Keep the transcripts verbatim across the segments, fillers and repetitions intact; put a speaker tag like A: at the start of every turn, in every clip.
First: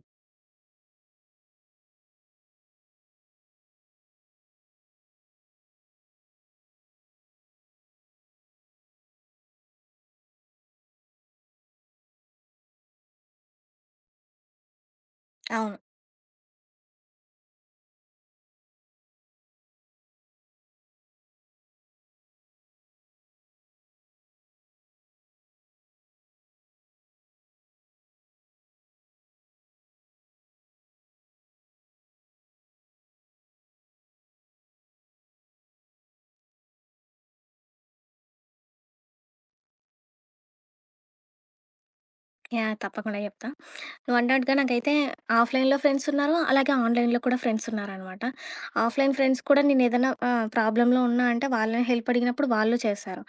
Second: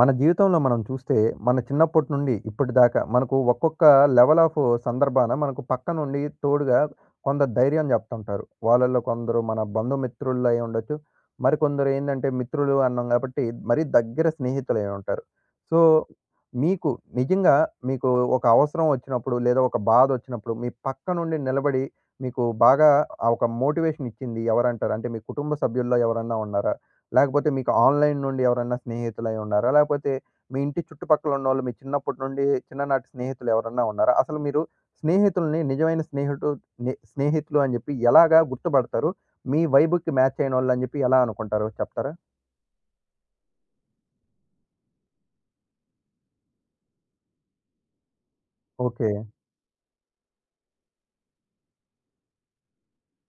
A: మన జీవితంలో మనం చూస్తే, మన చిన్నప్పటి నుండి ఇప్పటిదాకా మనకు ఒక్కొక్క లెవెల్ ఆఫ్ సందర్భాన మనకు పక్క నుండి తోడుగా కొందరు ధైర్యం చెప్తుంటారు. వాళ్ళలో కొందరు మన బంధుమిత్రుల్లో అయి ఉండొచ్చు. మరికొందరు ఏందంటే మిత్రులు అన్నాం కాబట్టి మరీ దగ్గర స్నేహితులై ఉంటారు.
B: అవును.
A: సో, మీకు నిజంగా మీకు ఒక అవసరం వచ్చినప్పుడు లేదా ఒక బాధ వచ్చినప్పుడు మీ పక్క నుండి నిలబడి మీకు బాగా ఆ ఒక మోటివేషన్ ఇచ్చింది ఎవరంటారు? అంటే మీ కుటుంబ సభ్యుల్లో ఎవరన్నా ఉన్నారా? లేకపోతే మీకు ఆన్‌లైన్ నుండి ఎవరన్నా స్నేహితులై ఉండారా? లేకపోతే మీ ఇంటి చుట్టుపక్కల ఉన్నోళ్ళు మీ చిన్నప్పటి నుండి చిన్ననాటి స్నేహితులు ఎవరన్నా ఉన్నారా? అసలు మీరు స్నేహితుల్ని నిజమైన స్నేహిటు ని స్నేహితులు అని జెప్పి ఎలాగా గుర్తుపడతారు? మీ వైబుకి మ్యాచ్ అయినోళ్ళని జెప్పి ఎలా అనుకుంటారు చెప్తారా?
B: యాహ్! తప్పకుండా చెప్తా. నువ్వన్నట్టుగా నాకైతే ఆఫ్‌లైన్‌లో ఫ్రెండ్స్ ఉన్నారు. అలాగే ఆన్‌లైన్‌లో కూడా ఫ్రెండ్స్ ఉన్నారనమాట.
A: ఓకే.
B: ఆఫ్‌లైన్ ఫ్రెండ్స్ కూడా నేనేదైనా ఆహ్, ప్రాబ్లమ్‌లో ఉన్నా అంటే వాళ్ళని హెల్ప్ అడిగినప్పుడు వాళ్ళు చేశారు.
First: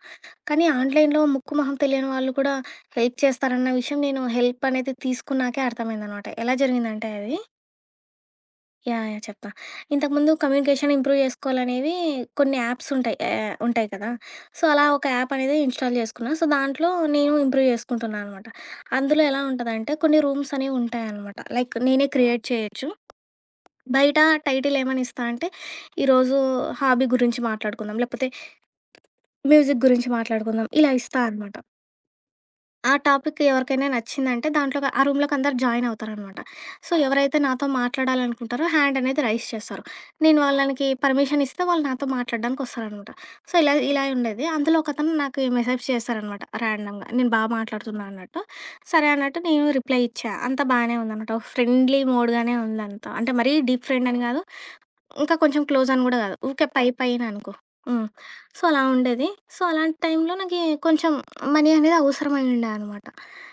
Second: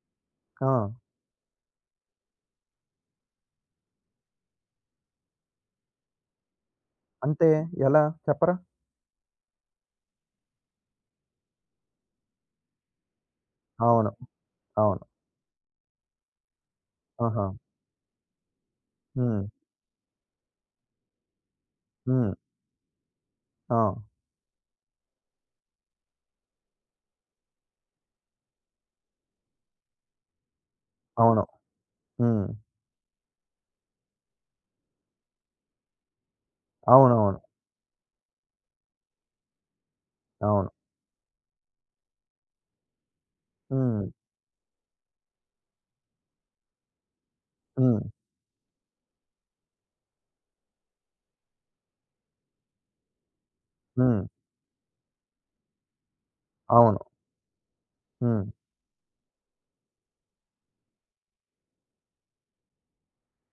B: కానీ
A: ఆ!
B: ఆన్‌లైన్‌లో ముక్కు మొహం తెలియని వాళ్ళు కూడా హెల్ప్ చేస్తారన్న విషయం నేను హెల్ప్ అనేది తీసుకున్నాకే అర్థమైందనమాట. ఎలా జరిగిందంటే అది
A: అంటే ఎలా చెప్పరా?
B: యాహ్! యాహ్! చెప్తా. ఇంతకుముందు కమ్యూనికేషన్ ఇంప్రూవ్ చేసుకోవాలనేవి కొన్ని యాప్స్ ఉంటాయి. ఆహ్, ఉంటాయి కదా!
A: అవును.
B: సో, అలా
A: అవును.
B: ఒక యాప్ అనేది ఇన్‌స్టాల్ చేసుకున్నా. సో, దాంట్లో నేను
A: ఆహా!
B: ఇంప్రూవ్ చేసుకుంటున్నా అనమాట. అందులో ఎలా
A: హ్మ్.
B: ఉంటదంటే కొన్ని రూమ్స్ అనేవి ఉంటాయనమాట. లైక్ నేనే
A: హ్మ్.
B: క్రియేట్ చేయొచ్చు.
A: ఆ!
B: బయట టైటిల్ ఏమని ఇస్తా అంటే, ఈరోజు హాబీ గురించి మాట్లాడుకుందాం, లేకపోతే మ్యూజిక్ గురించి మాట్లాడుకుందాం ఇలా ఇస్తా
A: అవును.
B: అనమాట.
A: హ్మ్.
B: ఆ టాపిక్ ఎవరికైనా నచ్చిందంటే దాంట్లోకి ఆ రూమ్‌లోకి అందరూ జాయిన్ అవుతారనమాట. సో, ఆ! ఎవరైతే
A: అవునవును.
B: నాతో మాట్లాడాలనుకుంటారో హ్యాండ్ అనేది రైజ్ చేస్తారు. నేను
A: అవును.
B: వాళ్ళనికి పర్మిషన్ ఇస్తే వాళ్ళు నాతో మాట్లాడడానికొస్తారనమాట. సో, ఇలా ఇలా
A: హ్మ్.
B: ఉండేది. అందులో ఒకతను నాకు మెసేజ్ చేశారనమాట ర్యాండమ్‌గా. నేను బా
A: హ్మ్.
B: మాట్లాడుతున్నా అన్నట్టు. సరే అన్నట్టు నేను రిప్లై ఇచ్చా. అంతా బానే ఉందనమాట. ఒక ఫ్రెండ్లీ మోడ్‌గానే ఉందంతా. అంటే మరీ డీప్ ఫ్రెండ్ అని
A: హ్మ్.
B: కాదు. ఇంకా కొంచెం క్లోజ్ అని గూడా గాదు. ఊకే పై
A: అవును.
B: పైన అనుకో. హ్మ్.
A: హ్మ్.
B: సో, అలా ఉండేది. సో, అలాంటి టైంలో నాకీ కొంచెం మనీ అనేది అవసరమై ఉండే అనమాట.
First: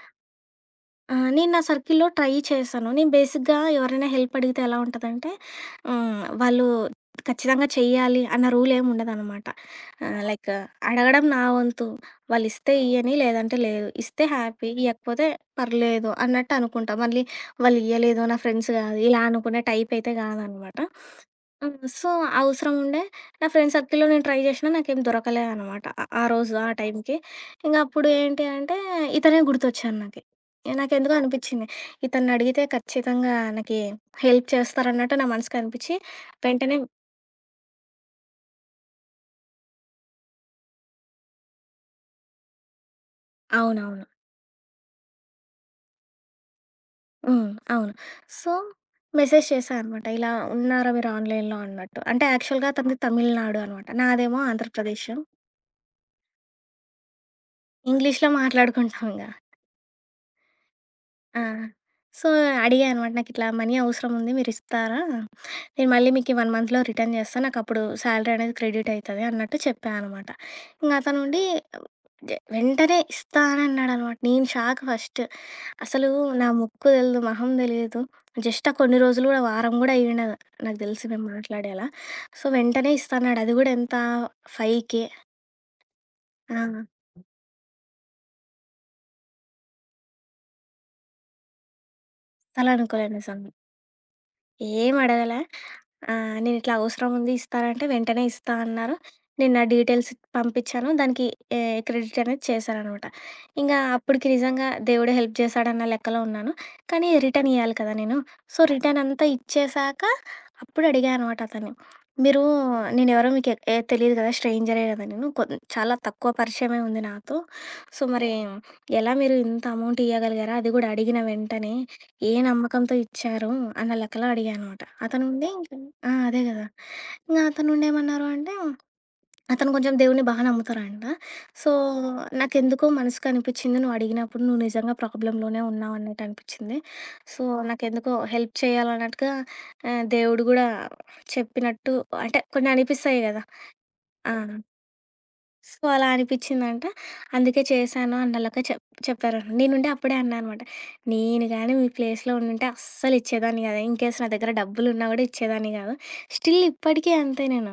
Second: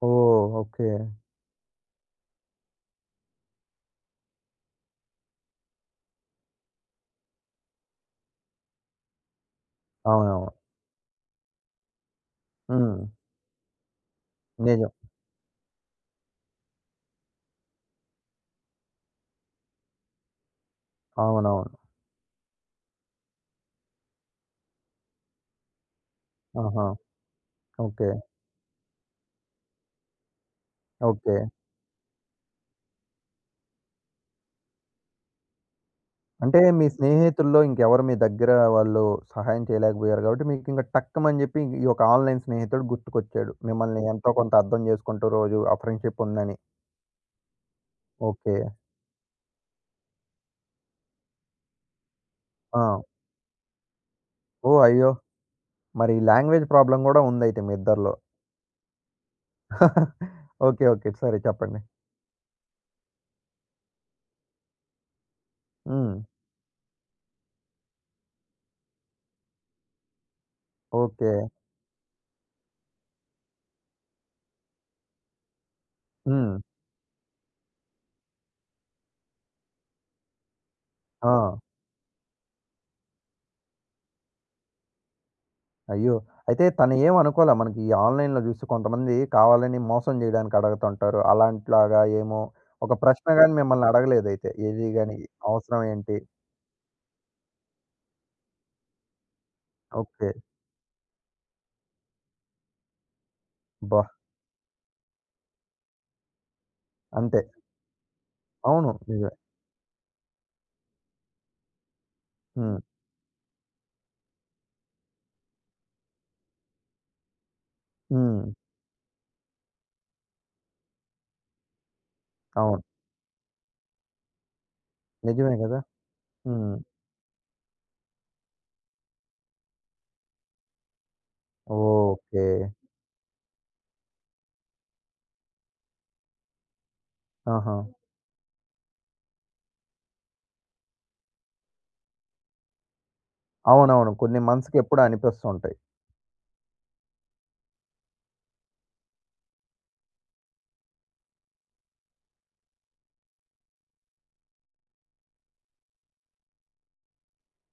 A: ఓహ్! ఓకే.
B: ఆ! నేను నా సర్కిల్‌లో ట్రై చేశాను. నేను బేసిక్‌గా ఎవరైనా హెల్ప్ అడిగితే ఎలా ఉంటదంటే, హ్మ్, వాళ్ళు ఖచ్చితంగా చెయ్యాలి అన్న రూలేమి ఉండదనమాట. ఆహ్,
A: అవునవును.
B: లైక్ అడగడం నా వంతు. వాళ్ళిస్తే
A: హ్మ్.
B: ఇయ్యని, లేదంటే లేదు. ఇస్తే హ్యాపీ,
A: నిజం.
B: ఇయ్యకపోతే పర్లేదు అన్నట్టు అనుకుంటా. మళ్ళీ వాళ్ళు ఇయ్యలేదు, నా ఫ్రెండ్స్ కాదు, ఇలా అనుకునే టైప్ అయితే కాదనమాట. హ్మ్,
A: అవునవును.
B: సో, అవసరం ఉండే నా ఫ్రెండ్ సర్కిల్‌లో నేను ట్రై చేసినా నాకేం దొరకలేదనమాట. ఆ ఆ రోజు, ఆ
A: ఆహా!
B: టైంకి. ఇంగప్పుడు
A: ఓకే.
B: ఏంటి అంటే, ఇతనే గుర్తొచ్చారు నాకు. నాకెందుకో
A: ఓకే.
B: అనిపిచ్చింది. ఇతన్నడిగితే ఖచ్చితంగా నాకి హెల్ప్ చేస్తారన్నట్టు నా మనసుకనిపిచ్చి
A: అంటే
B: వెంటనే
A: మీ స్నేహితుల్లో ఇంకెవరు మీ దగ్గర వాళ్ళు సహాయం చేయలేకపోయారు కాబట్టి మీకింక టక్కుమని జెప్పి ఈ ఒక ఆన్‌లైన్ స్నేహితుడు గుర్తుకొచ్చాడు. మిమ్మల్ని
B: అవునవును.
A: ఎంతో కొంత అర్థం జేసుకుంటూ రోజు ఆ ఫ్రెండ్‌షిప్ ఉందని.
B: హ్మ్. అవును. So,
A: okay.
B: మెసేజ్ చేశా అనమాట. ఇలా ఉన్నారా మీరు ఆన్‌లైన్‌లో అన్నట్టు. అంటే యాక్చువల్‌గా అతనిది
A: ఆ!
B: తమిళనాడు అనమాట. నాదేమో
A: ఓహ్!
B: ఆంధ్రప్రదేశ్.
A: అయ్యో! మరి లాంగ్వేజ్ ప్రాబ్లమ్ గూడా ఉందయితే మీ ఇద్దరిలో.
B: ఇంగ్లీష్‌లో మాట్లాడుకుంటాం ఇంగ.
A: ఓకే. ఓకే. సరే
B: ఆ!
A: చెప్పండి.
B: సో, అడిగా అనమాట. నాకిట్లా మనీ అవసరం ఉంది మీరిస్తారా? నేను మళ్ళీ
A: హ్మ్.
B: మీకు ఈ ఒక మంత్‌లో రిటర్న్ చేస్తా. నాకప్పుడు సాలరీ అనేది క్రెడిట్ అయితది అన్నట్టు చెప్పా అనమాట. ఇంగా
A: ఓకే.
B: అతనుండి జ వెంటనే ఇస్తా అని అన్నాడనమాట. నేను షాక్ ఫస్ట్. అసలు నా
A: హ్మ్.
B: ముక్కు తెలీదు, మొహం తెలీదు. జస్ట్ ఆ కొన్ని రోజులు గూడా వారం గూడా అయ్యుండదు నాకు తెలిసి మేము
A: ఆ!
B: మాట్లాడి అలా. సో, వెంటనే ఇస్తా అన్నాడు. అది గూడా ఎంత ఐదు వేలు.
A: అయ్యో!
B: ఆ!
A: అయితే తను ఏమనుకోలా. మనకి ఈ ఆన్‌లైన్‌లో చూసి కొంతమంది కావాలని మోసం చేయడానికి అడగతుంటారు. అలాంటిలాగా ఏమో ఒక
B: అసలనుకోలేదు
A: ప్రశ్న
B: నిజంగా.
A: గాని మిమ్మల్ని అడగలేదైతే. ఏది
B: ఏం
A: గాని
B: అడగలా.
A: అవసరం ఏంటి?
B: ఆహ్, నేనిట్లా అవసరం ఉంది ఇస్తానంటే వెంటనే ఇస్తా అన్నారు. నేను నా డీటెయిల్స్
A: ఓకే.
B: పంపిచ్చాను. దానికి ఏ క్రెడిట్ అనేది చేశారనమాట. ఇంగా
A: అబ్బా!
B: అప్పటికి నిజంగా దేవుడే హెల్ప్ చేశాడన్న లెక్కలో ఉన్నాను. కానీ
A: అంతే.
B: రిటర్న్ ఇయ్యాలి కదా నేను. సో,
A: అవును.
B: రిటర్న్ అంతా
A: నిజమే.
B: ఇచ్చేశాక అప్పుడు అడిగా అనమాట అతన్ని. మీరు
A: హ్మ్.
B: నేనెవరో మీకు ఎ తెలీదు కదా! స్ట్రేంజరే కదా నేను. కొన్ చాలా తక్కువ పరిచయమే ఉంది నాతో. సో, మరి
A: హ్మ్.
B: ఎలా మీరు ఇంత అమౌంట్ ఇయ్యగలిగారా? అది గూడా అడిగిన వెంటనే. ఏ
A: అవును.
B: నమ్మకంతో ఇచ్చారు అన్న లెక్కలో అడిగా అనమాట. అతను ఉండి
A: నిజమే
B: ఇంకా
A: గదా!
B: ఆ! అదే గదా!
A: హ్మ్.
B: ఇంగా అతనుండేమన్నారు అంటే, అతను కొంచెం దేవుడిని బా నమ్ముతారంట. So,
A: okay.
B: నాకెందుకో మనసుకు అనిపిచ్చింది నువ్వు అడిగినప్పుడు నువ్వు నిజంగా ప్రాబ్లమ్‌లోనే ఉన్నావు అన్నట్టు అనిపిచ్చింది. సో,
A: ఆహా!
B: నాకెందుకో హెల్ప్ చేయాలన్నట్టుగా ఆహ్, దేవుడు గూడా చెప్పినట్టు అంటే కొన్ని అనిపిస్తాయి గదా!
A: అవునవును.
B: ఆ!
A: కొన్ని మనసుకెప్పుడో అనిపిస్తుంటాయి.
B: సో, అలా అనిపిచ్చిందంట. అందుకే చేశాను అన్నోళ్ళకే చెప్ చెప్పారనమాట. నేనుండి అప్పుడే అన్నా అనమాట. నేను గాని మీ ప్లేస్‌లో ఉండుంటే అస్సలు ఇచ్చేదాన్ని కాదు. ఇన్‌కేస్ నా దగ్గర డబ్బులున్నా కూడా ఇచ్చేదాన్ని కాదు. స్టిల్ ఇప్పటికీ అంతే నేను.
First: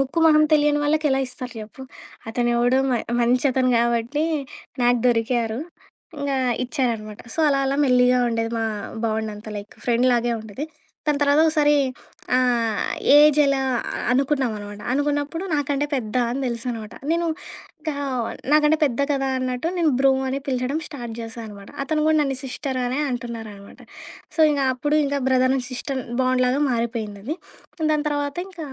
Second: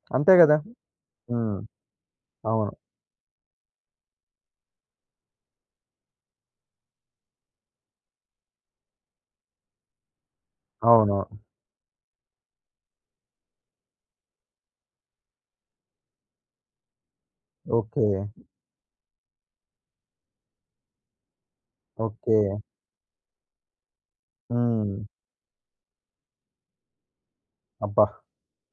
B: ముక్కు
A: అంతే
B: మొహం
A: గదా!
B: తెలియని వాళ్ళకి ఎలా ఇస్తారు
A: హ్మ్.
B: చెప్పు?
A: అవును.
B: అతనెవడో మ మంచతను కాబట్టి నాకు దొరికారు. ఇంగా ఇచ్చారనమాట. సో, అలా అలా మెల్లిగా ఉండేది మా బాండ్ అంతా లైక్ ఫ్రెండ్‌లాగే ఉండేది. దాని
A: అవును.
B: తర్వాత ఒకసారి ఆ! ఏజ్ ఎలా అనుకున్నామనమాట. అనుకున్నప్పుడు నాకంటే పెద్ద అని తెలుసనమాట. నేను ఇంకా
A: ఓకే.
B: నాకంటే పెద్ద కదా అన్నట్టు నేను బ్రో అని పిలచడం స్టార్ట్ చేశా అనమాట. అతను కూడా నన్ను
A: ఓకే.
B: సిస్టర్ అనే అంటున్నారనమాట. సో, ఇంక అప్పుడు
A: హ్మ్.
B: ఇంకా బ్రదర్ అండ్ సిస్టర్ బాండ్‌లాగా మారిపోయిందది. దాని
A: అబ్బా!
B: తర్వాత ఇంకా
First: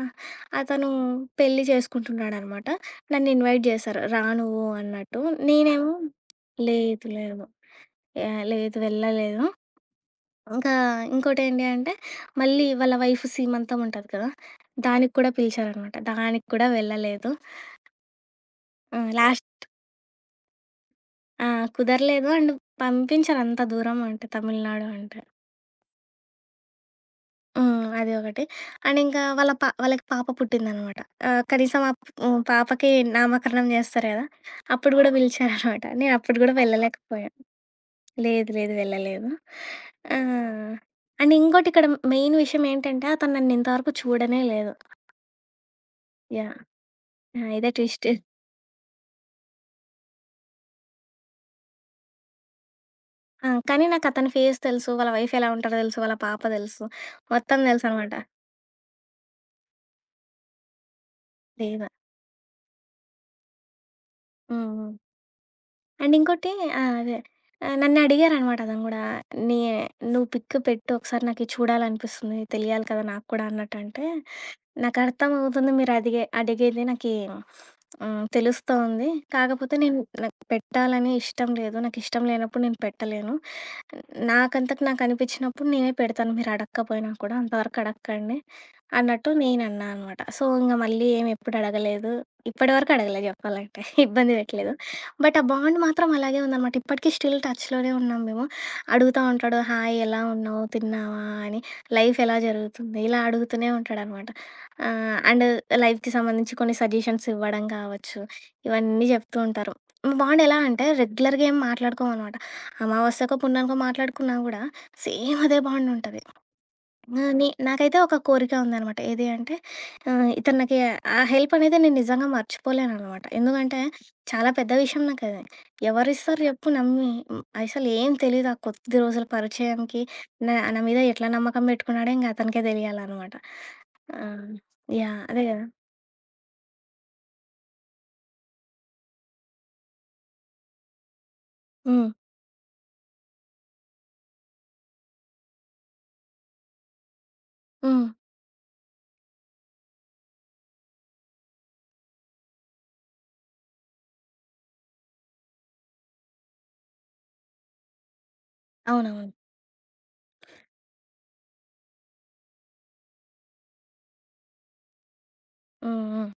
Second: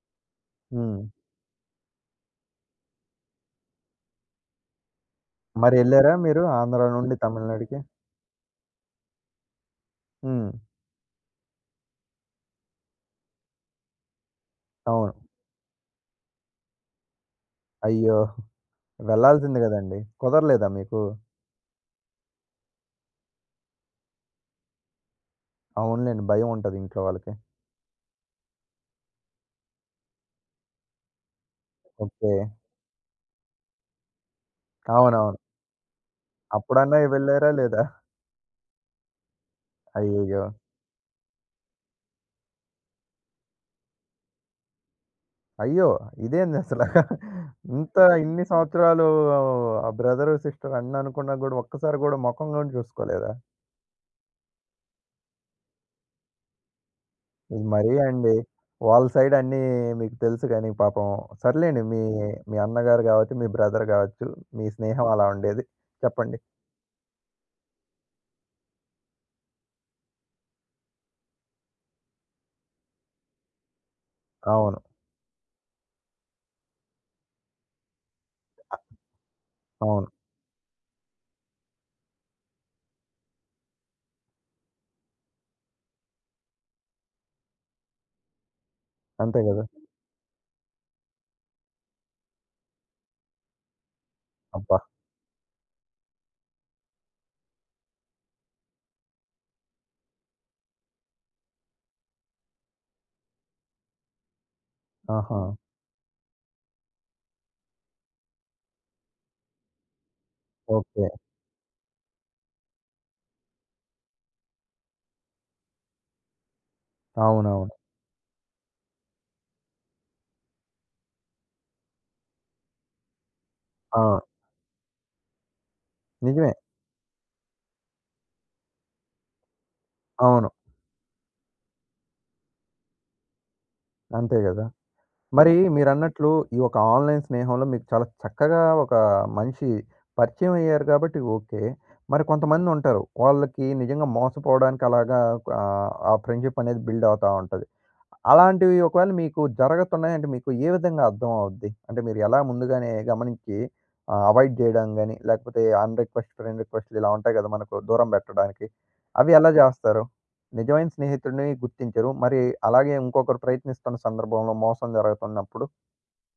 B: అతను
A: హ్మ్.
B: పెళ్లి చేసుకుంటున్నాడనమాట. నన్ను ఇన్వైట్ చేశారు. రా నువ్వు అన్నట్టు. నేనేమో
A: మరెళ్లారా మీరు ఆంధ్ర
B: లేదు
A: నుండి
B: లేదు.
A: తమిళనాడుకి?
B: యాహ్! లేదు వెళ్ళలేదు.
A: హ్మ్.
B: ఇంకా ఇంకోటేంటి అంటే, మళ్ళీ వాళ్ళ వైఫ్ సీమంతం ఉంటది కదా! దానికి
A: అవును.
B: కూడా పిలిచారనమాట. దానికి కూడా వెళ్ళలేదు.
A: అయ్యో!
B: ఆహ్, లాస్ట్.
A: వెళ్ళాల్సింది గదండీ. కుదరలేదా మీకు?
B: ఆ! కుదరలేదు అండ్ పంపించారు అంత దూరం అంటే తమిళనాడు అంటే.
A: అవునులెండి. భయం ఉంటది ఇంట్లో వాళ్ళకి.
B: హ్మ్. అది ఒకటి. అండ్ ఇంకా వాళ్ళ పా వాళ్ళకి పాప పుట్టిందనమాట. ఆహ్, కనీసం ఆ
A: ఓకే.
B: హ్మ్. పాపకి నామకరణం చేస్తారు కదా! అప్పుడు కూడా
A: అవునవును.
B: పిలిచారనమాట. నేను అప్పుడు కూడా
A: అప్పుడన్నా
B: వెళ్ళలేకపోయా.
A: వెళ్లారా లేదా?
B: లేదు లేదు వెళ్ళలేదు. ఆ!
A: అయ్యయ్యో!
B: అండ్ ఇంకోటి ఇక్కడ మెయిన్ విషయం ఏంటంటే, అతను నన్ను ఇంతవరకు చూడనే లేదు.
A: అయ్యో!
B: యాహ్!
A: ఇదేందసల?
B: ఆ! ఇదే
A: ఇంత
B: ట్విస్ట్.
A: ఇన్ని సంవత్సరాలు ఆ బ్రదర్, సిస్టర్ అన్ని అనుకున్నా గూడా ఒక్కసారి గూడా మొఖం గూడా చూసుకోలేదా?
B: ఆ! కానీ నాకతని ఫేస్ తెలుసు. వాళ్ళ వైఫ్ ఎలా ఉంటారో తెలుసు. వాళ్ళ పాప తెలుసు. మొత్తం
A: ఇది మరీ
B: తెలుసనమాట.
A: అండి. వాళ్ళ సైడ్ అన్నీ మీకు తెలుసు గానీ పాపం సర్లేండి.
B: లేదా?
A: మీ మీ అన్నగారు గావచ్చు, మీ బ్రదర్ గావచ్చు, మీ
B: హ్మ్. హ్మ్.
A: స్నేహం అలా ఉండేది.
B: అండ్
A: చెప్పండి.
B: ఇంకోటి ఆ! అదే ఆహ్, నన్నడిగారనమాట అతను గూడా. నీ "నువ్వు పిక్ పెట్టు. ఒకసారి నాకిది చూడాలనిపిస్తుంది. తెలియాలి కదా నాకు కూడా" అన్నట్టంటే
A: అవును.
B: నాకర్థమవుతుంది మీరడిగే అడిగేది నాకీ హ్మ్. తెలుస్తోంది. కాకపోతే నేను
A: అవును.
B: నాకు పెట్టాలని ఇష్టం లేదు. నాకిష్టం లేనప్పుడు నేను పెట్టలేను. నాకంతకు నాకనిపిచ్చినప్పుడు నేనే పెడతాను మీరడక్కపోయినా కూడా. అంతవరకు అడక్కండి అన్నట్టు
A: అంతే గదా!
B: నేనన్నా అనమాట. సో, ఇంగ మళ్ళీ ఏమి ఎప్పుడు అడగలేదు. ఇప్పటివరకు అడగలేదు జెప్పాలంటే. ఇబ్బంది పెట్టలేదు.
A: అబ్బా!
B: బట్ ఆ బాండ్ మాత్రం అలాగే ఉందనమాట. ఇప్పటికి స్టిల్ టచ్‌లోనే ఉన్నాం మేము. అడుగుతా ఉంటాడు. హాయ్ ఎలా ఉన్నావు? తిన్నావా? అని లైఫ్ ఎలా జరుగుతుంది? ఇలా అడుగుతూనే ఉంటాడనమాట. ఆ!
A: ఆహా!
B: అండ్ లైఫ్‌కి సంబంధించి కొన్ని సజెషన్స్ ఇవ్వడం కావచ్చు, ఇవన్నీ చెప్తూ ఉంటారు. మా బావుండ్ ఎలా అంటే
A: ఓకే.
B: రెగ్యులర్‌గా ఏం మాట్లాడుకోమనమాట. అమావాస్యకో, పుణ్యానికో మాట్లాడుకున్నా గూడా సేమ్ అదే బాండ్ ఉంటది. ఆహ్, నే
A: అవునవును.
B: నాకైతే ఒక కోరిక ఉందనమాట. ఏది అంటే ఆహ్, ఇతను నాకి ఆ హెల్ప్ అనేది నేను నిజంగా మర్చిపోలేననమాట. ఎందుకంటే
A: ఆ!
B: చాలా పెద్ద విషయం నాకది. ఎవరిస్తారు
A: నిజమే.
B: జెప్పు నమ్మి? హ్మ్, అసలేం తెలీదు. ఆ కొద్ది రోజుల పరిచయంకి
A: అవును.
B: నా నా మీద ఎట్లా నమ్మకం బెట్టుకున్నాడో ఇంగ అతనికే దెలియాలనమాట. ఆ!
A: అంతే గదా!
B: యాహ్! అదే
A: మరి
B: గదా!
A: మీరన్నట్లు ఈ ఒక ఆన్‌లైన్ స్నేహంలో మీకు చాలా చక్కగా ఒక మనిషి పరిచయం అయ్యారు కాబట్టి ఓకే.
B: హ్మ్.
A: మరి కొంతమందుంటారు. వాళ్ళకి నిజంగా మోసపోవడానికి అలాగా ఆహ్, ఆ ఫ్రెండ్‌షిప్ అనేది బిల్డ్ అవుతా ఉంటది.
B: హ్మ్.
A: అలాంటివి ఒకవేళ మీకు జరగతున్నాయంటే మీకు ఏ విధంగా అర్థం అవుద్ది? అంటే మీరు ఎలా ముందుగానే గమనించి ఆహ్, అవాయిడ్ చేయడం గాని, లేకపోతే అన్‌రిక్వెస్ట్ ఫ్రెండ్ రిక్వెస్ట్‌లు ఇలా ఉంటాయి కదా! మనకు దూరం పెట్టడానికి.
B: అవునవును.
A: అవి ఎలా చేస్తారు? నిజమైన స్నేహితుడిని గుర్తించరు. మరి అలాగే ఇంకొకరు ప్రయత్నిస్తున్న సందర్భంలో మోసం జరుగుతున్నప్పుడు?
B: హ్మ్. హ్మ్.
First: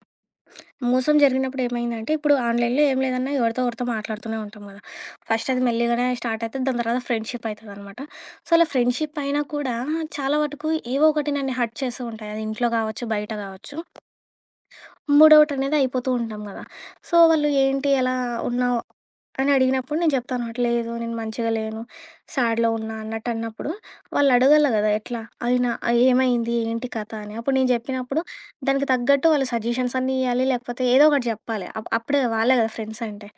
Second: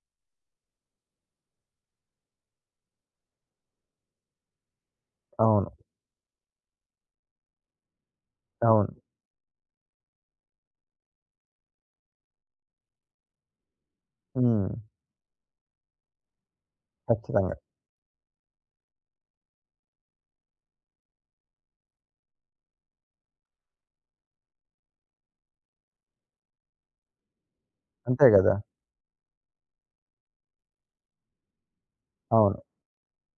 B: మోసం జరిగినప్పుడు ఏమైందంటే, ఇప్పుడు ఆన్‌లైన్‌లో ఏం లేదన్నా ఎవరితో ఒకరితో మాట్లాడుతూనే ఉంటాం గదా! ఫస్ట్ అది
A: అవును.
B: మెల్లిగానే స్టార్ట్ అయితది. దాని తర్వాత ఫ్రెండ్‌షిప్ అయితదనమాట. సో, అలా
A: అవును.
B: ఫ్రెండ్‌షిప్ అయినా కూడా చాలా వటుకు ఏవో ఒకటి నన్ను హర్ట్ చేస్తూ ఉంటాయి. అది ఇంట్లో గావచ్చు, బయట గావచ్చు.
A: హ్మ్.
B: మూడవుట్ అనేది అయిపోతూ ఉంటాం గదా! సో, వాళ్ళు
A: ఖచ్చితంగా.
B: ఏంటి ఎలా ఉన్నావు? అని అడిగినప్పుడు నేను జెప్తాను. లేదు నేను మంచిగా లేను, సాడ్‌లో ఉన్నా అన్నట్టు అన్నప్పుడు వాళ్ళు అడగల్ల గదా! ఎట్లా అయినా ఆ ఏమైంది? ఏంటి కథ? అని. అప్పుడు నేను జెప్పినప్పుడు
A: అంతే కదా!
B: దానికి తగ్గట్టు వాళ్ళు సజెషన్స్ అన్నీ ఇయ్యాలి. లేకపోతే ఏదో ఒకటి జెప్పాలి. అప్ అప్పుడే వాళ్ళే
A: అవును.
B: గదా ఫ్రెండ్స్ అంటే.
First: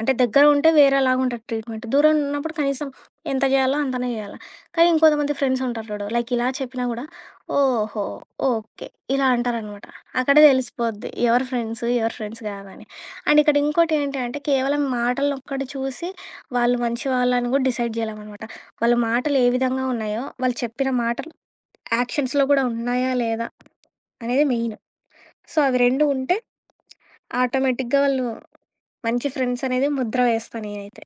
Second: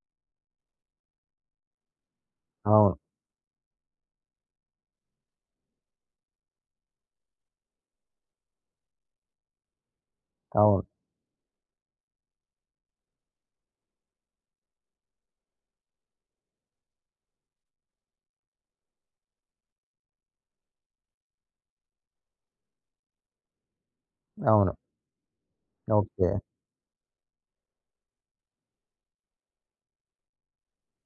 B: అంటే దగ్గర ఉంటే వేరేలాగుంటది ట్రీట్‌మెంట్. దూరం ఉన్నప్పుడు కనీసం
A: అవును.
B: ఎంత జేయాలో అంతనే జేయాల. కానీ ఇంకొంతమంది ఫ్రెండ్స్ ఉంటారు చూడు. లైక్ ఇలా చెప్పినా గూడా ఓహో! ఓకే. ఇలా అంటారనమాట. అక్కడే
A: అవును.
B: తెలిసిపోద్ది. ఎవరు ఫ్రెండ్స్, ఎవరు ఫ్రెండ్స్ కాదని. అండ్ ఇక్కడ ఇంకోటి ఏంటి అంటే కేవలం మాటలనొక్కటి చూసి వాళ్ళు మంచి వాళ్ళని గూడా డిసైడ్ జేయలేమనమాట. వాళ్ళ మాటలు ఏ విధంగా ఉన్నాయో, వాళ్ళు చెప్పిన మాటలు యాక్షన్స్‌లో గూడా ఉన్నాయా? లేదా? అనేది
A: అవును.
B: మెయిన్. సో, అవి రెండు
A: ఓకే.
B: ఉంటే ఆటోమేటిక్‌గా వాళ్ళు మంచి ఫ్రెండ్స్ అనేది ముద్ర వేస్తా నేనైతే.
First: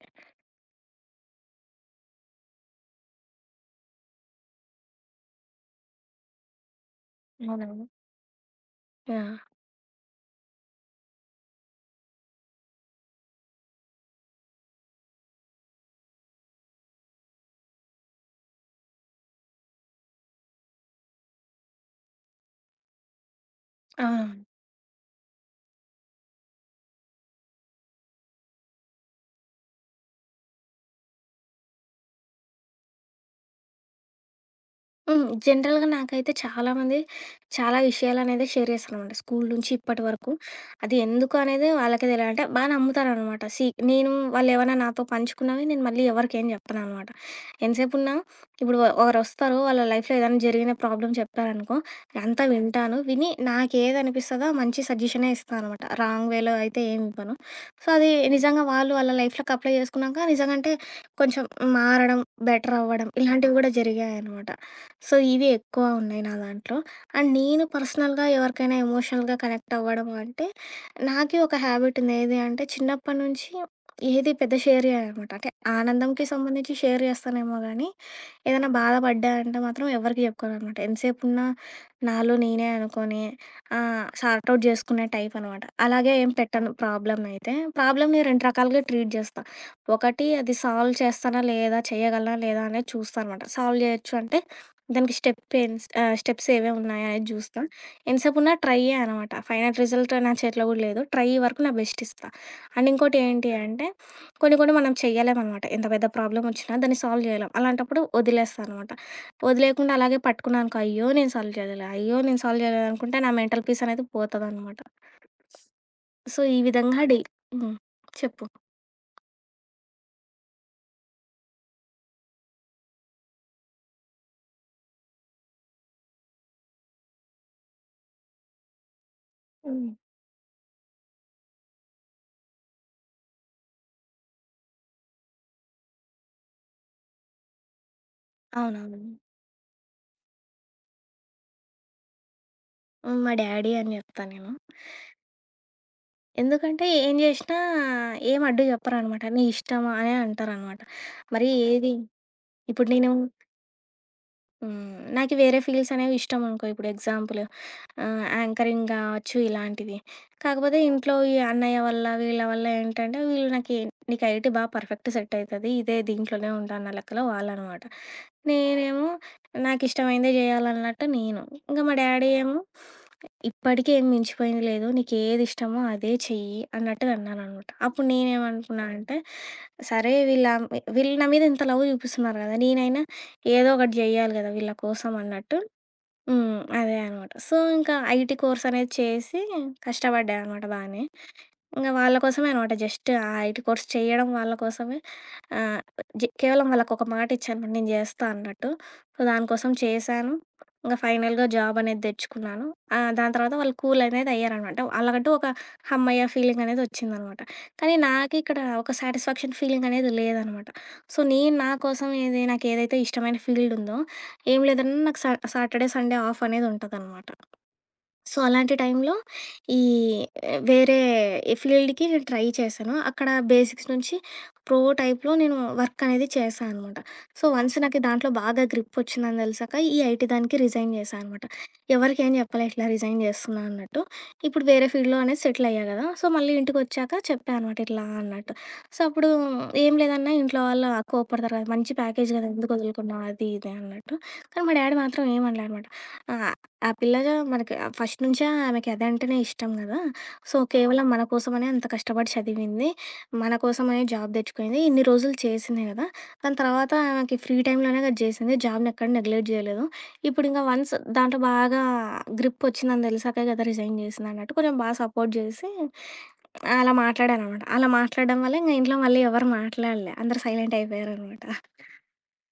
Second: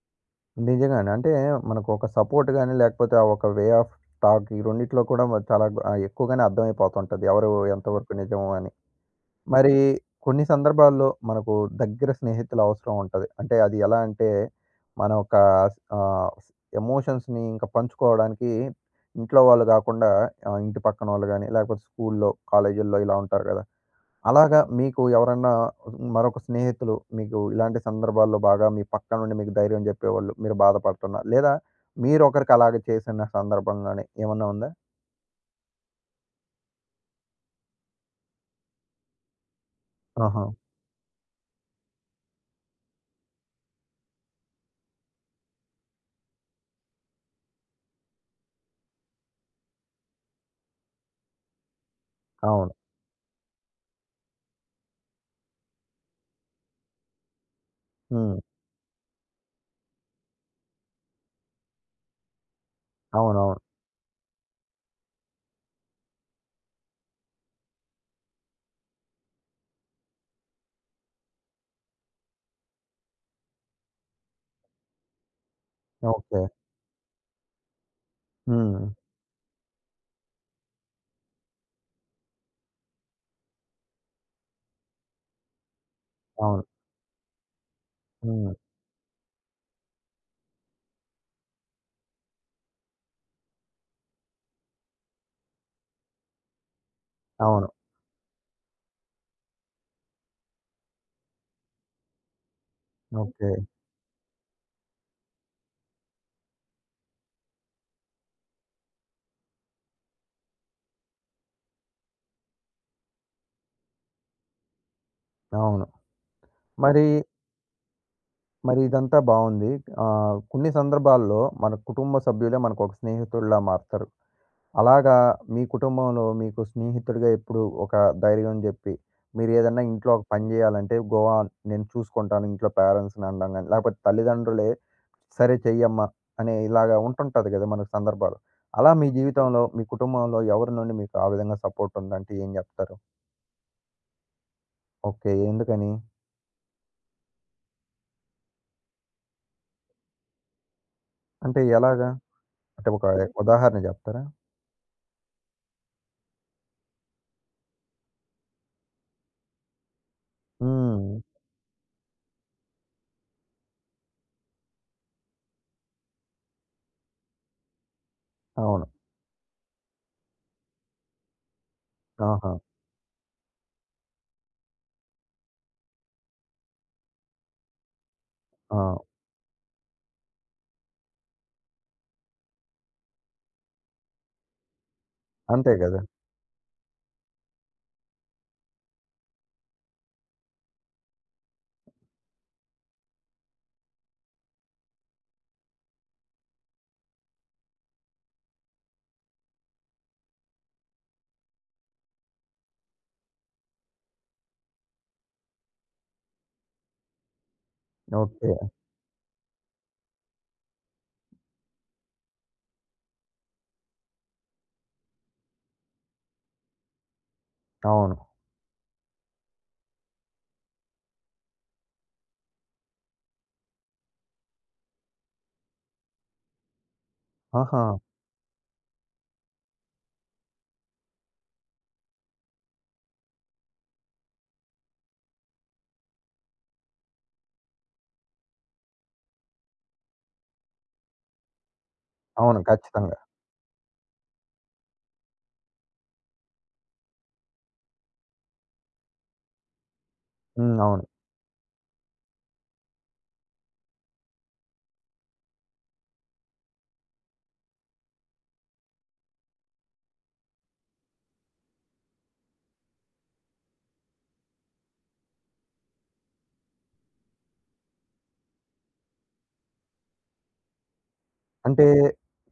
A: నిజంగానే. అంటే మనకు ఒక సపోర్ట్ గాని, లేకపోతే ఆ ఒక వే ఆఫ్ టాక్ ఈ రెండిట్లో కూడా మ చాలా గ్ ఆహ్, ఎక్కువగానే అర్థమైపోతుంటది. ఎవరు
B: అవునా?
A: ఎంతవరకు నిజము అని.
B: యాహ్!
A: మరి కొన్ని సందర్భాల్లో మనకు దగ్గర స్నేహితుల అవసరం ఉంటది. అంటే అది ఎలా అంటే మన యొక్క ఆహ్, ఎమోషన్స్‌ని ఇంకా పంచుకోవడానికి ఇంట్లో వాళ్ళు గాకుండా ఆహ్, ఇంటి పక్కనోళ్ళు గాని, లేకపోతే స్కూల్లో, కాలేజీల్లో ఇలా ఉంటారు గదా!
B: అవునవును.
A: అలాగా మీకు ఎవరన్నా మరొక స్నేహితులు మీకు ఇలాంటి సందర్భాల్లో బాగా మీ పక్కన నుండి మీకు ధైర్యం చెప్పేవాళ్ళు, మీరు బాధపడుతున్నా లేదా మీరొకరికి అలాగ చేసిన సందర్భం గాని ఏమన్నా ఉందా?
B: హ్మ్. జనరల్‌గా నాకైతే చాలామంది చాలా విషయాలనేది షేర్ చేస్తాననమాట. స్కూలు నుంచి ఇప్పటి వరకు.
A: ఆహా!
B: అది ఎందుకు అనేది వాళ్ళకే తెల అంటే బా నమ్ముతారనమాట. సి నేను వాళ్ళేవన్నా నాతో పంచుకున్నవి నేను మళ్ళీ ఎవరికేం చెప్పననమాట. ఎంతసేపున్నా ఇప్పుడు వ ఒకరొస్తారు వాళ్ళ లైఫ్‌లో ఏదైనా జరిగిన ప్రాబ్లమ్ చెప్పారనుకో, అంతా
A: అవును.
B: వింటాను. విని నాకేదనిపిస్తదో మంచి సజెషనే ఇస్తా అనమాట. రాంగ్ వేలో అయితే ఏమి ఇవ్వను. సో, అది
A: హ్మ్.
B: నిజంగా వాళ్ళు వాళ్ళ లైఫ్‌లోకి అప్లై చేసుకున్నాక నిజంగంటే కొంచెం మారడం, బెటర్ అవ్వడం ఇలాంటివి
A: అవునవును.
B: కూడా జరిగాయనమాట. సో, ఇవి ఎక్కువ ఉన్నాయి నా దాంట్లో. అండ్ నేను పర్సనల్‌గా ఎవరికైనా ఎమోషనల్‌గా కనెక్ట్ అవ్వడం అంటే, నాకి ఒక హ్యాబిట్ ఉంది. ఏది అంటే చిన్నప్పటి నుంచి ఏది పెద్ద షేర్ చేయననమాట. అంటే ఆనందంకి
A: ఓకే.
B: సంబంధించి షేర్ చేస్తానేమో గానీ, ఏదైనా
A: హ్మ్.
B: బాధపడ్డా అంటే మాత్రం ఎవరికీ చెప్పుకోననమాట. ఎంతసేపు ఉన్నా నాలో నేనే అనుకోని ఆహ్, సార్ట్ ఔట్ చేసుకునే టైప్ అనమాట. అలాగే ఏం
A: అవును.
B: పెట్టను ప్రాబ్లమ్‌నయితే. ప్రాబ్లమ్‌ని రెండు
A: హ్మ్.
B: రకాలుగా ట్రీట్ చేస్తా. ఒకటి అది సాల్వ్ చేస్తానా లేదా? చేయగలనా లేదా? అనేది చూస్తా అనమాట. సాల్వ్ చేయొచ్చు అంటే దానికి స్టెప్ ఏన్స్ ఆహ్, స్టెప్స్ ఏవేవి ఉన్నాయా అనేది చూస్తా.
A: అవును.
B: ఎంతసేపు ఉన్నా ట్రైయే అనమాట. ఫైనల్ రిజల్ట్ నా చేతిలో కూడా లేదు. ట్రై వరకు నా బెస్ట్ ఇస్తా. అండ్ ఇంకోటి ఏంటి
A: ఓకే.
B: అంటే కొన్ని కొన్ని మనం చెయ్యలేమనమాట. ఎంత పెద్ద ప్రాబ్లమొచ్చినా దాన్ని సాల్వ్ జేయలేం. అలాంటప్పుడు వదిలేస్తా అనమాట. వదిలేయకుండా అలాగే పట్టుకున్నా అనుకో, అయ్యో! నేను సాల్వ్ జేయలే, అయ్యో! నేను సాల్వ్ జేయలేదు అనుకుంటే నా మెంటల్ పీస్ అనేది పోతదనమాట.
A: అవును.
B: సో, ఈ విధంగా
A: మరి,
B: డీ హ్మ్. చెప్పు.
A: మరి ఇదంతా బావుంది. ఆహ్, కొన్ని సందర్భాల్లో మన కుటుంబ సభ్యులే మనకొక స్నేహితుల్లా మారతారు. అలాగా మీ కుటుంబంలో మీకు స్నేహితుడిగా ఎప్పుడు ఒక ధైర్యం జెప్పి, మీరేదన్నా
B: హ్మ్.
A: ఇంట్లో ఒక పని జేయాలంటే, గోవా నేను చూసుకుంటాను ఇంట్లో పేరెంట్స్‌ని అనడం గాని, లేకపోతే తల్లిదండ్రులే సరే చెయ్యమ్మా అనే ఇలాగా ఉంటుంటది గదా! మనకు సందర్భాలు. అలా
B: అవునవును.
A: మీ జీవితంలో, మీ కుటుంబంలో ఎవరి నుండి మీకు ఆ విధంగా సపోర్ట్ ఉందంటే ఏం జెప్తారు?
B: హ్మ్. మా డ్యాడీ అని జెప్తా నేను.
A: ఓకే. ఎందుకని?
B: ఎందుకంటే ఏం జేషినా ఏం అడ్డు జెప్పరనమాట. నీ ఇష్టమా అనే అంటారనమాట. మరి
A: అంటే
B: ఏది
A: ఎలాగా?
B: ఇప్పుడు
A: అంటే ఒక
B: నేను
A: ఉదాహరణ జెప్తారా?
B: హ్మ్. నాకు వేరే ఫీల్డ్స్ అనేవి ఇష్టమనుకో. ఇప్పుడు ఎగ్జాంపుల్ ఆహ్, యాంకరింగ్ గావచ్చు ఇలాంటివి. కాకపోతే
A: హ్మ్.
B: ఇంట్లో ఈ అన్నయ్య వల్ల, వీళ్ళ వల్ల ఏంటంటే వీళ్ళు నాకి "నీకు ఐటీ బా పర్ఫెక్ట్ సెట్ అయితది. ఇదే దీంట్లోనే ఉంటా" అన్న లెక్కలో వాళ్ళనమాట.
A: అవును.
B: నేనేమో నాకిష్టమైందే జేయాలన్నట్టు నేను. ఇంకా మా డ్యాడీ
A: ఆహా!
B: ఏమో "ఇప్పటికి ఏం మించిపోయింది లేదు. నీకేది ఇష్టమో అదే చెయ్యి" అన్నట్టుగా అన్నాననమాట. అప్పుడు
A: ఆ!
B: నేనేమనుకున్నా అంటే, సరే వీళ్ళ వీళ్ళు నా మీద ఇంత లవ్ చూపిస్తున్నారు గదా! నేనైనా ఏదో ఒకటి జెయ్యాలి గదా! వీళ్ళ కోసం అన్నట్టు.
A: అంతే గదా!
B: హ్మ్. అదే అనమాట. సో, ఇంకా ఐటీ కోర్స్ అనేది చేసి కష్టపడ్డా అనమాట బానే. ఇంగ వాళ్ళ కోసమే అనమాట. జస్ట్ ఆ ఐటీ కోర్స్ చేయడం వాళ్ళ కోసమే. ఆహ్, జి కేవలం వాళ్ళకొక మాట ఇచ్చాను. నేను జేస్తా అన్నట్టు. సో, దానికోసం చేశాను. ఇంగ ఫైనల్‌గా జాబ్ అనేది తెచ్చుకున్నాను. ఆహ్, దాని తర్వాత వాళ్ళు కూల్ అనేది అయ్యారనమాట. వాళ్ళకంటూ ఒక హమ్మయ్య! ఫీలింగ్ అనేది వచ్చిందనమాట. కానీ
A: ఓకే.
B: నాకిక్కడ ఒక సాటిస్ఫాక్షన్ ఫీలింగ్ అనేది లేదనమాట. సో, నేను నా కోసం ఏది నాకేదైతే ఇష్టమైన ఫీల్డ్ ఉందో, ఏం లేదన్నా నాకు సా సాటర్‌డే, సండే ఆఫ్ అనేది ఉంటదనమాట.
A: అవును.
B: సో, అలాంటి టైంలో ఈ ఆ, వేరే ఫీల్డ్‌కి నేను ట్రై చేశాను. అక్కడ బేసిక్స్ నుంచి ప్రో టైప్‌లో నేను వర్క్ అనేది చేశా అనమాట. సో, వన్స్
A: ఆహా!
B: నాకు దాంట్లో బాగా గ్రిప్ వచ్చిందని తెలిసాక ఈ ఐటీ దానికి రిజైన్ చేశా అనమాట. ఎవరికేం చెప్పలే ఇట్లా రిజైన్ చేస్తున్నా అన్నట్టు. ఇప్పుడు వేరే ఫీల్డ్‌లో అనేది సెటిల్ అయ్యా కదా! సో, మళ్ళీ ఇంటికొచ్చాక చెప్పా అనమాట ఇట్లా అన్నట్టు. సో, అప్పుడు "ఏం లేదన్నా ఇంట్లో వాళ్ళు కోప్పడతారు కదా! మంచి ప్యాకేజ్ కదా!
A: అవును.
B: ఎందుకు
A: ఖచ్చితంగా.
B: వదులుకున్నావు?" అది ఇది అన్నట్టు. కానీ మా డ్యాడీ మాత్రం ఏమనలే అనమాట. ఆ! ఆ పిల్ల మనకి ఫస్ట్ నుంచే ఆమెకి అదంటేనే ఇష్టం గదా! సో,
A: హ్మ్.
B: కేవలం
A: అవును.
B: మన కోసమనే అంత కష్టపడి చదివింది. మన కోసమనే జాబ్ తెచ్చుకుంది. ఇన్ని రోజులు చేసింది గదా! దాని తర్వాత ఆమెకి ఫ్రీ టైమ్‌లోనే కదా చేసింది. జాబ్‌నెక్కడ నెగ్లెక్ట్ జేయలేదు. ఇప్పుడింకా వన్స్ దాంట్లో బాగా గ్రిప్ వచ్చిందని తెలిసాకే గదా రిజైన్ చేసిందన్నట్టు కొంచెం బా సపోర్ట్ జేసి అలా మాట్లాడాననమాట. అలా మాట్లాడడం వల్ల ఇంగ ఇంట్లో మళ్ళీ ఎవరు మాట్లాడలే. అందరూ సైలెంట్ అయిపోయారనమాట.
A: అంటే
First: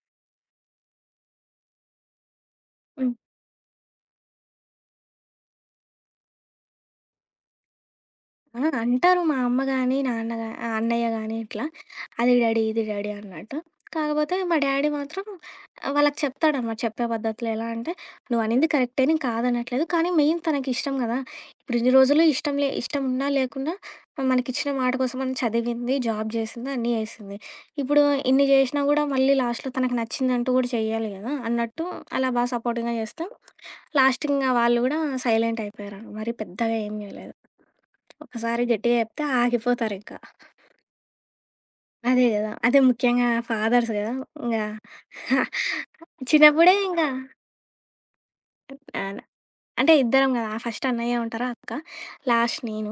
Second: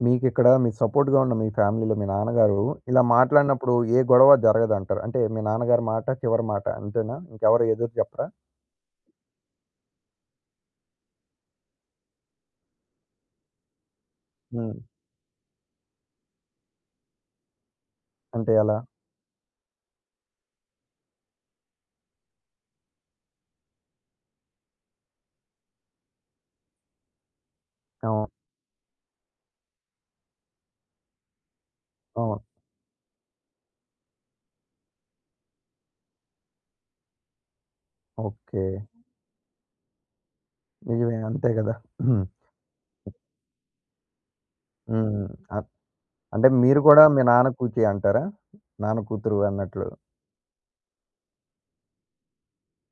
A: మీకిక్కడ మీ సపోర్ట్‌గా ఉన్న మీ ఫ్యామిలీలో మీ నాన్నగారు ఇలా మాట్లాడినప్పుడు ఏ గొడవ జరగదంటారు. అంటే మీ నాన్నగారి మాట చివరి మాట అంతేనా? ఇంకెవరు ఎదురు చెప్పరా?
B: ఆ! అంటారు మా అమ్మ గాని, నాన్న గా ఆహ్, అన్నయ్య గాని ఇట్లా. అది డాడీ, ఇది డాడీ అన్నట్టు. కాకపోతే మా
A: హ్మ్.
B: డాడీ మాత్రం ఆహ్, వాళ్ళకి చెప్తాడనమాట. చెప్పే పద్ధతిలో ఎలా అంటే,
A: అంటే
B: "నువ్వనింది
A: ఎలా?
B: కరెక్టే. నేను కాదనట్లేదు. కానీ మెయిన్ తనకిష్టం గదా! ఇప్పుడు ఇన్ని రోజులు ఇష్టం లే ఇష్టం ఉన్నా లేకున్నా మనకిచ్చిన మాట కోసమని చదివింది, జాబ్ చేసింది, అన్నీ చేసింది. ఇప్పుడు
A: అవును.
B: ఇన్ని చేషినా గూడా మళ్ళీ లాస్ట్‌లో తనకి నచ్చిందంటూ గూడా చెయ్యాలి గదా!" అన్నట్టు అలా
A: అవును.
B: బా సపోర్టింగ్‌గా చేస్తే లాస్ట్ ఇంగ వాళ్ళు గూడా సైలెంట్ అయిపోయారు. మరి పెద్దగా ఏం జేయలేదు. ఒకసారి
A: ఓకే.
B: గట్టిగా జెప్తే ఆగిపోతారింకా.
A: నిజమే అంతే గదా!
B: అదే
A: హ్మ్.
B: గదా! అదే ముఖ్యంగా ఫాదర్స్ గదా! ఇంగా
A: హ్మ్. అ అంటే
B: చిన్నప్పుడే
A: మీరు కూడా
B: ఇంగా
A: మీ నాన్న కూచి అంటారా? నాన్న కూతురు అన్నట్లు.
B: అంటే ఇద్దరం గదా! ఫస్ట్ అన్నయ్య ఉంటారు. అక్క. లాస్ట్ నేను.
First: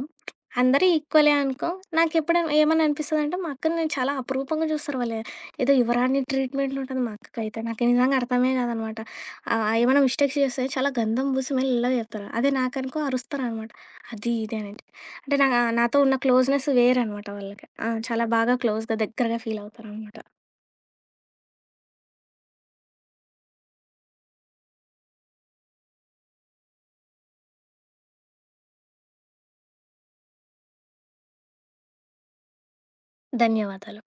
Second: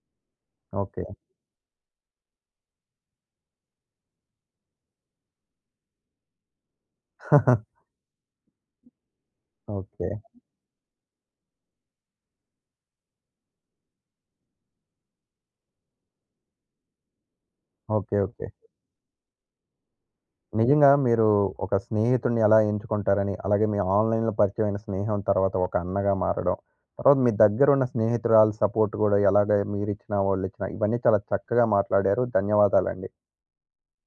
B: అందరూ
A: ఓకే.
B: ఈక్వలే అనుకో. నాకెప్పుడైనా ఏమన్నా అనిపిస్తదంటే, మా అక్కని నేను చాలా అపురూపంగా చూస్తారు వాళ్ళు. ఏదో యువరాణి ట్రీట్‌మెంట్‌లో ఉంటది మా అక్కకైతే. నాకు నిజంగా అర్థమే కాదనమాట. ఆహ్, ఏమైనా
A: ఓకే.
B: మిస్టేక్స్ చేస్తే చాలా గంధం పూసి మెల్లగా చెప్తారు. అదే నాకనుకో అరుస్తారనమాట. అది ఇది అని. అంటే నా నాతో ఉన్న క్లోజ్‌నెస్ వేరనమాట వాళ్ళకి. ఆ!
A: ఓకే.
B: చాలా
A: ఓకే.
B: బాగా క్లోజ్‌గా దగ్గరగా ఫీల్ అవుతారనమాట.
A: నిజంగా మీరు ఒక స్నేహితుడిని ఎలా ఎంచుకుంటారని, అలాగే మీ ఆన్‌లైన్‌లో పరిచయమైన స్నేహం తర్వాత ఒక అన్నగా మారడం, తర్వాత మీ దగ్గరున్న స్నేహితురాలు సపోర్ట్ గూడా ఎలాగ మీరిచ్చినా, వాళ్ళిచ్చినా ఇవన్నీ చాలా చక్కగా మాట్లాడారు. ధన్యవాదాలండి.
B: ధన్యవాదాలు.